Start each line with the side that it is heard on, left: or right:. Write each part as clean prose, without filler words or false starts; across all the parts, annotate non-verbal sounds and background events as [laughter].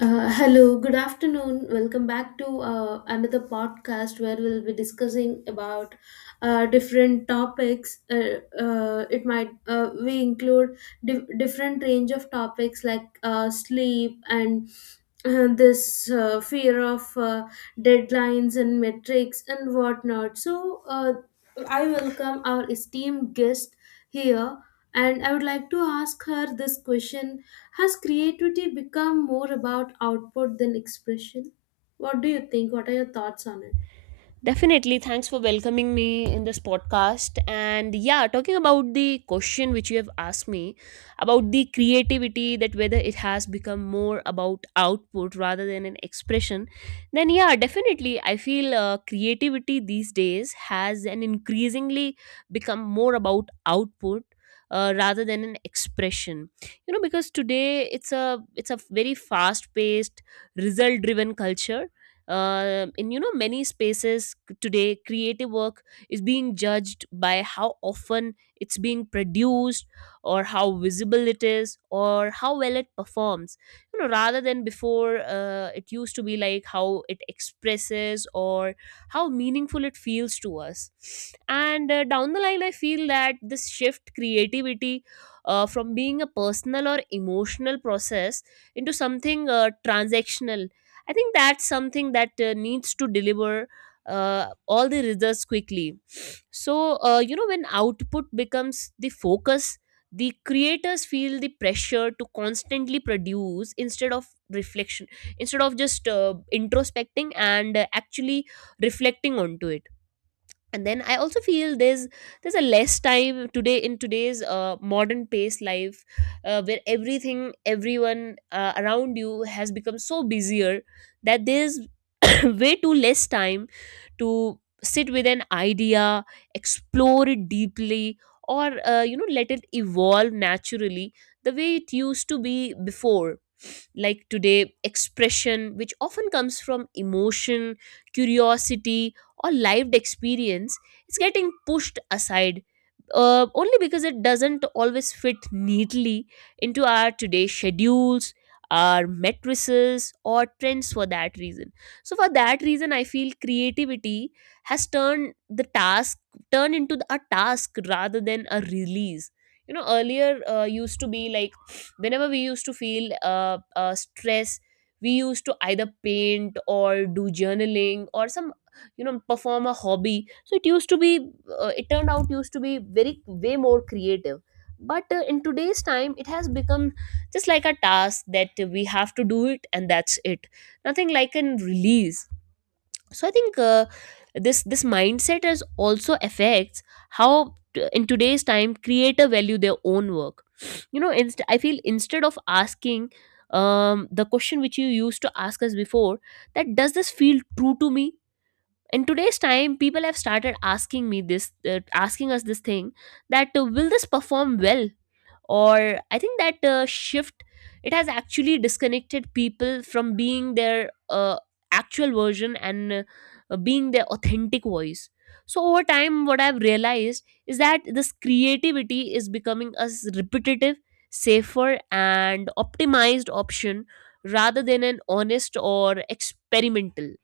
left: Hello, good afternoon. Welcome back to another podcast where we'll be discussing about different topics. It might We include different range of topics like sleep and this fear of deadlines and metrics and whatnot. So I welcome our esteemed guest here, and I would like to ask her this question. Has creativity become more about output than expression? What do you think? What are your thoughts on it?
right: Definitely. Thanks for welcoming me in this podcast. And yeah, talking about the question which you have asked me about the creativity, that whether it has become more about output rather than an expression, then yeah, definitely. I feel creativity these days has an increasingly become more about output. Rather than an expression, you know, because today it's a very fast paced, result driven culture, in, you know, many spaces. Today creative work is being judged by how often it's being produced, or how visible it is, or how well it performs, you know, rather than before. It used to be like how it expresses or how meaningful it feels to us. And down the line I feel that this shift creativity from being a personal or emotional process into something transactional. I think that's something that needs to deliver all the results quickly. So, you know, when output becomes the focus, the creators feel the pressure to constantly produce instead of reflection, instead of just introspecting and actually reflecting onto it. And then I also feel there's a less time today, in today's modern paced life, where everything everyone around you has become so busier, that there's [clears throat] way too less time to sit with an idea, explore it deeply, or, you know, let it evolve naturally the way it used to be before. Like today expression, which often comes from emotion, curiosity, or lived experience, is getting pushed aside, only because it doesn't always fit neatly into our today's schedules, our matrices, or trends. For that reason, so for that reason I feel creativity has turned into a task rather than a release. You know, earlier used to be like whenever we used to feel stress, we used to either paint or do journaling or some, you know, perform a hobby. So it used to be it turned out used to be very way more creative. But in today's time it has become just like a task that we have to do it, and that's it. Nothing like an release. So I think this mindset is also affects how in today's time creator value their own work. [sniffs] You know, I feel instead of asking, the question which you used to ask us before, that does this feel true to me, in today's time people have started asking me this, asking us this thing, that will this perform well. Or I think that shift, it has actually disconnected people from being their, actual version, and being their authentic voice. So over time what I've realized is that this creativity is becoming a repetitive, safer, and optimized option, rather than an honest or experimental.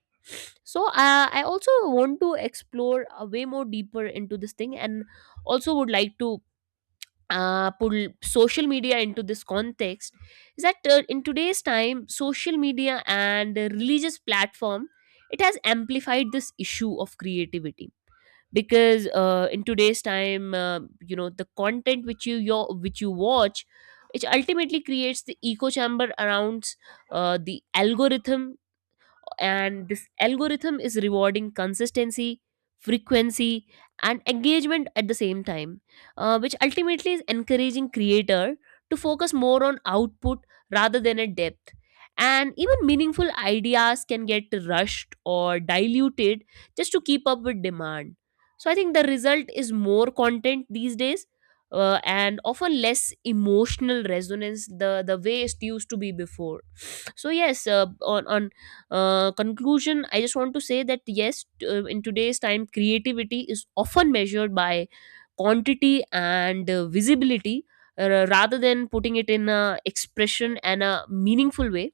right: So I also want to explore a way more deeper into this thing, and also would like to put social media into this context. Is that in today's time social media and religious platform, it has amplified this issue of creativity, because in today's time, you know, the content which you your which you watch, it ultimately creates the echo chamber around the algorithm. And this algorithm is rewarding consistency, frequency, and engagement at the same time, which ultimately is encouraging creator to focus more on output rather than a depth. And even meaningful ideas can get rushed or diluted, just to keep up with demand. So I think the result is more content these days, and often less emotional resonance, the way it used to be before. So yes, on conclusion, I just want to say that yes, in today's time creativity is often measured by quantity and visibility, rather than putting it in a expression and a meaningful way.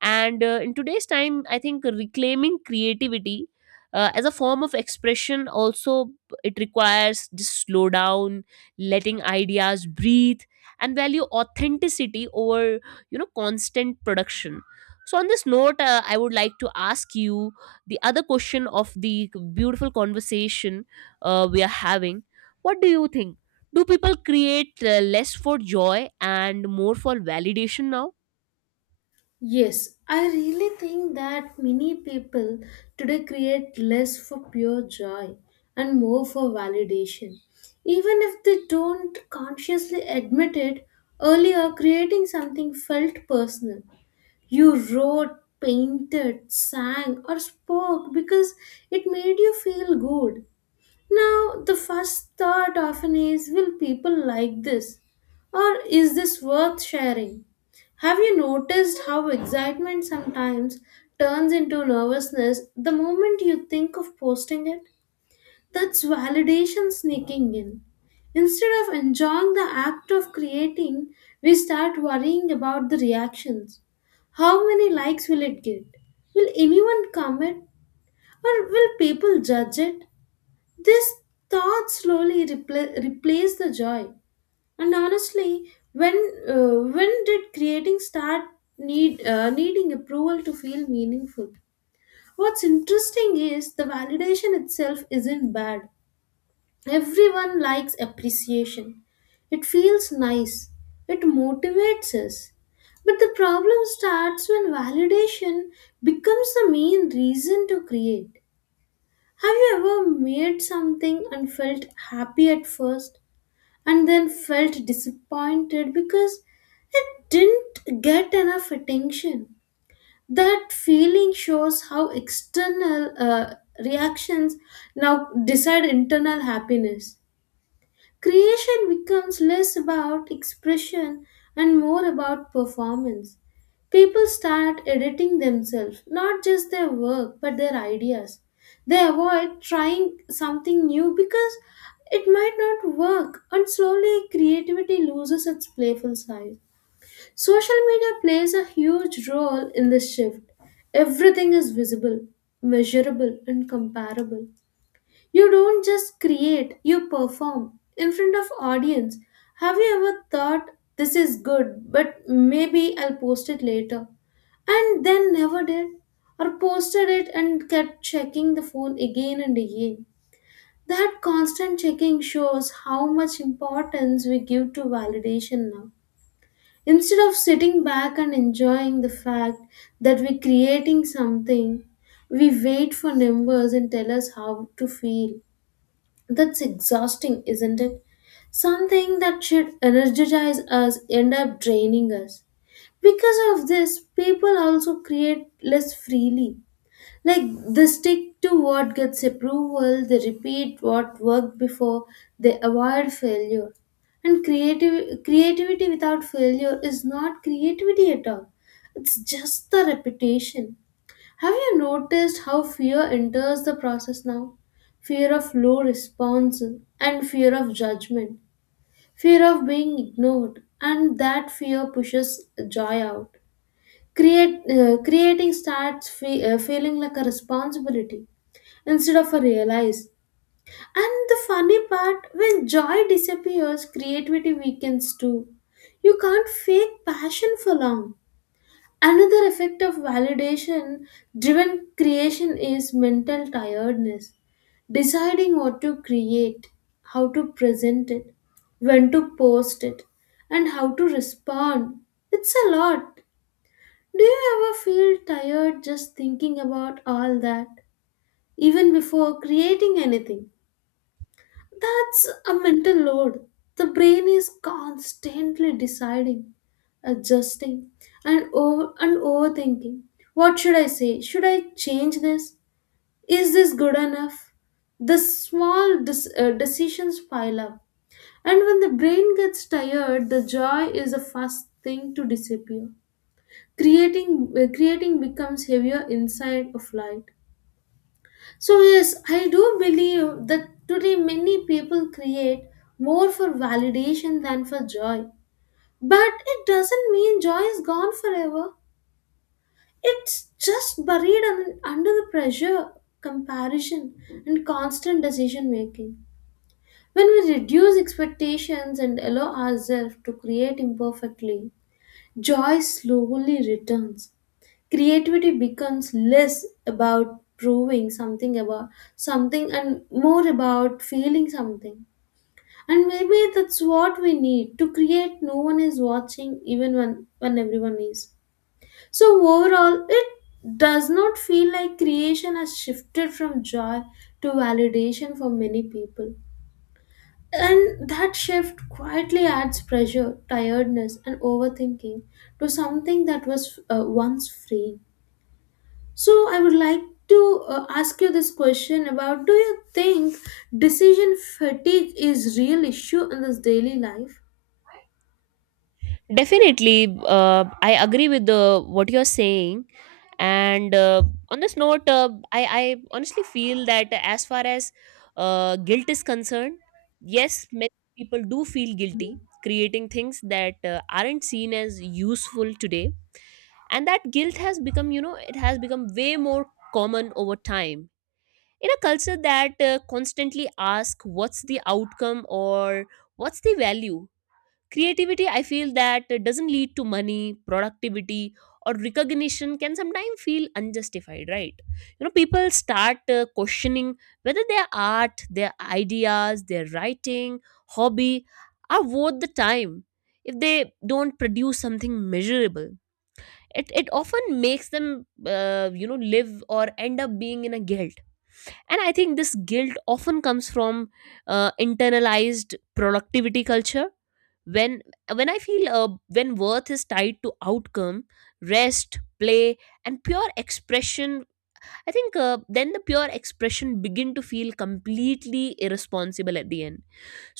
right: And in today's time I think reclaiming creativity as a form of expression also, it requires just slow down, letting ideas breathe, and value authenticity over, you know, constant production. So on this note, I would like to ask you the other question of the beautiful conversation we are having. What do you think? Do people create less for joy and more for validation now?
left: Yes, I really think that many people today create less for pure joy and more for validation. Even if they don't consciously admit it, earlier creating something felt personal. You wrote, painted, sang, or spoke because it made you feel good. Now, the first thought often is, will people like this? Or is this worth sharing? Have you noticed how excitement sometimes turns into nervousness the moment you think of posting it? That's validation sneaking in. Instead of enjoying the act of creating, we start worrying about the reactions. How many likes will it get? Will anyone comment? Or will people judge it? This thought slowly replace the joy. And honestly, when did creating start needing approval to feel meaningful? What's interesting is the validation itself isn't bad. Everyone likes appreciation. It feels nice. It motivates us. But the problem starts when validation becomes the main reason to create. Have you ever made something and felt happy at first and then felt disappointed because it didn't get enough attention? That feeling shows how external reactions now decide internal happiness. Creation becomes less about expression and more about performance. People start editing themselves, not just their work, but their ideas. They avoid trying something new because it might not work, and slowly creativity loses its playful side. Social media plays a huge role in this shift. Everything is visible, measurable, and comparable. You don't just create, you perform in front of audience. Have you ever thought, this is good, but maybe I'll post it later? And then never did, or posted it and kept checking the phone again and again. That constant checking shows how much importance we give to validation now. Instead of sitting back and enjoying the fact that we're creating something, we wait for numbers and tell us how to feel. That's exhausting, isn't it? Something that should energize us end up draining us. Because of this, people also create less freely. Like they stick to what gets approval, they repeat what worked before, they avoid failure. And creative creativity without failure is not creativity at all. It's just the repetition. Have you noticed how fear enters the process now? Fear of low response and fear of judgment, fear of being ignored, and that fear pushes joy out. Creating starts feeling like a responsibility instead of a realize. And the funny part, when joy disappears, creativity weakens too. You can't fake passion for long. Another effect of validation driven creation is mental tiredness. Deciding what to create, how to present it, when to post it, and how to respond. It's a lot. Do you ever feel tired just thinking about all that, even before creating anything? That's a mental load. The brain is constantly deciding, adjusting, and over and overthinking. What should I say? Should I change this? Is this good enough? The small decisions pile up, and when the brain gets tired, the joy is the first thing to disappear. Creating becomes heavier inside of light. So, yes, I do believe that today many people create more for validation than for joy. But it doesn't mean joy is gone forever. It's just buried under the pressure, comparison, and constant decision making. When we reduce expectations and allow ourselves to create imperfectly, joy slowly returns. Creativity becomes less about proving something about something and more about feeling something. And maybe that's what we need, to create no one is watching even when everyone is. So overall, it does not feel like creation has shifted from joy to validation for many people, and that shift quietly adds pressure, tiredness, and overthinking to something that was once free. So I would like to ask you this question about, do you think decision fatigue is real issue in this daily life?
right: Definitely, I agree with the what you're saying. And on this note, I honestly feel that as far as guilt is concerned, yes, many people do feel
left: Mm.
right: guilty creating things that aren't seen as useful today. And that guilt has become, you know, it has become way more common over time. In a culture that constantly asks what's the outcome or what's the value, creativity I feel that doesn't lead to money, productivity, or recognition, can sometimes feel unjustified, right? You know, people start questioning whether their art, their ideas, their writing, hobby, are worth the time. If they don't produce something measurable, it often makes them, you know, live or end up being in a guilt. And I think this guilt often comes from internalized productivity culture. When when I feel when worth is tied to outcome, rest, play, and pure expression, I think then the pure expression begin to feel completely irresponsible at the end.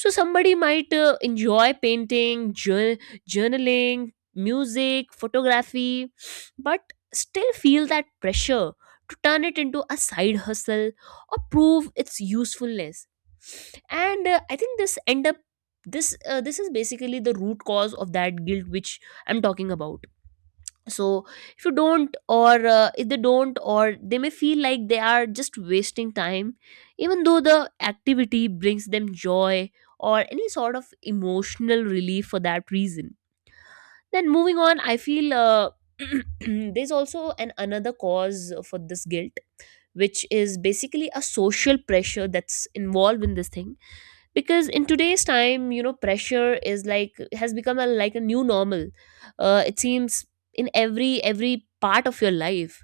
right: So somebody might enjoy painting, journaling, music, photography, but still feel that pressure to turn it into a side hustle or prove its usefulness. And I think this end up, this is basically the root cause of that guilt which I'm talking about. So if you don't, or if they don't, or they may feel like they are just wasting time, even though the activity brings them joy or any sort of emotional relief. For that reason, then moving on, I feel [clears throat] there's also an another cause for this guilt, which is basically a social pressure that's involved in this thing. Because in today's time, you know, pressure is like has become a like a new normal, it seems, in every part of your life.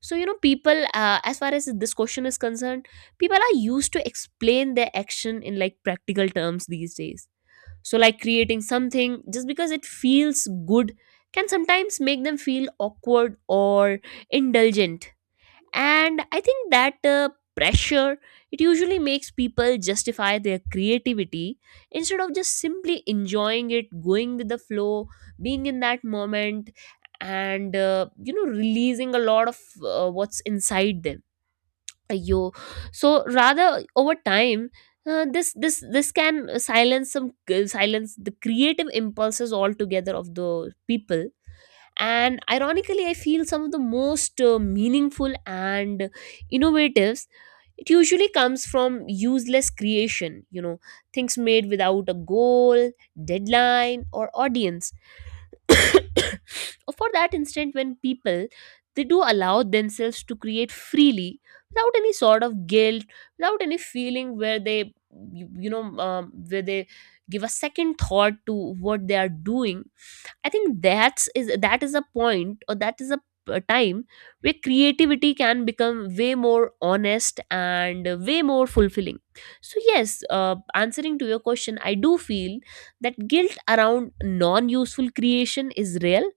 right: So you know, people, as far as this question is concerned, people are used to explain their action in like practical terms these days. So like creating something just because it feels good can sometimes make them feel awkward or indulgent. And I think that pressure, it usually makes people justify their creativity instead of just simply enjoying it, going with the flow, being in that moment, and you know, releasing a lot of what's inside them. Yo, so rather over time this can silence the creative impulses altogether of the people. And ironically I feel some of the most meaningful and innovatives, it usually comes from useless creation, you know, things made without a goal, deadline, or audience. [coughs] For that instant, when people, they do allow themselves to create freely, without any sort of guilt, without any feeling where they, where they give a second thought to what they are doing, I think that is a point, or that is a time where creativity can become way more honest and way more fulfilling. So yes, answering to your question, I do feel that guilt around non useful creation is real,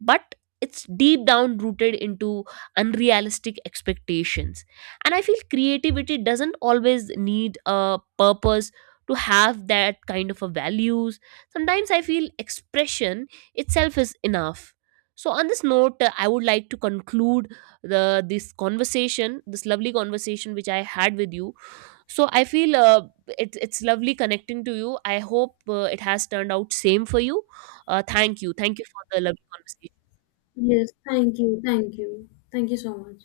right: but it's deep down rooted into unrealistic expectations. And I feel creativity doesn't always need a purpose to have that kind of a values. Sometimes I feel expression itself is enough. So on this note, I would like to conclude the this conversation, this lovely conversation which I had with you. So I feel it's lovely connecting to you. I hope it has turned out same for you. Thank you for the lovely conversation.
left: Yes, thank you. Thank you. Thank you so much.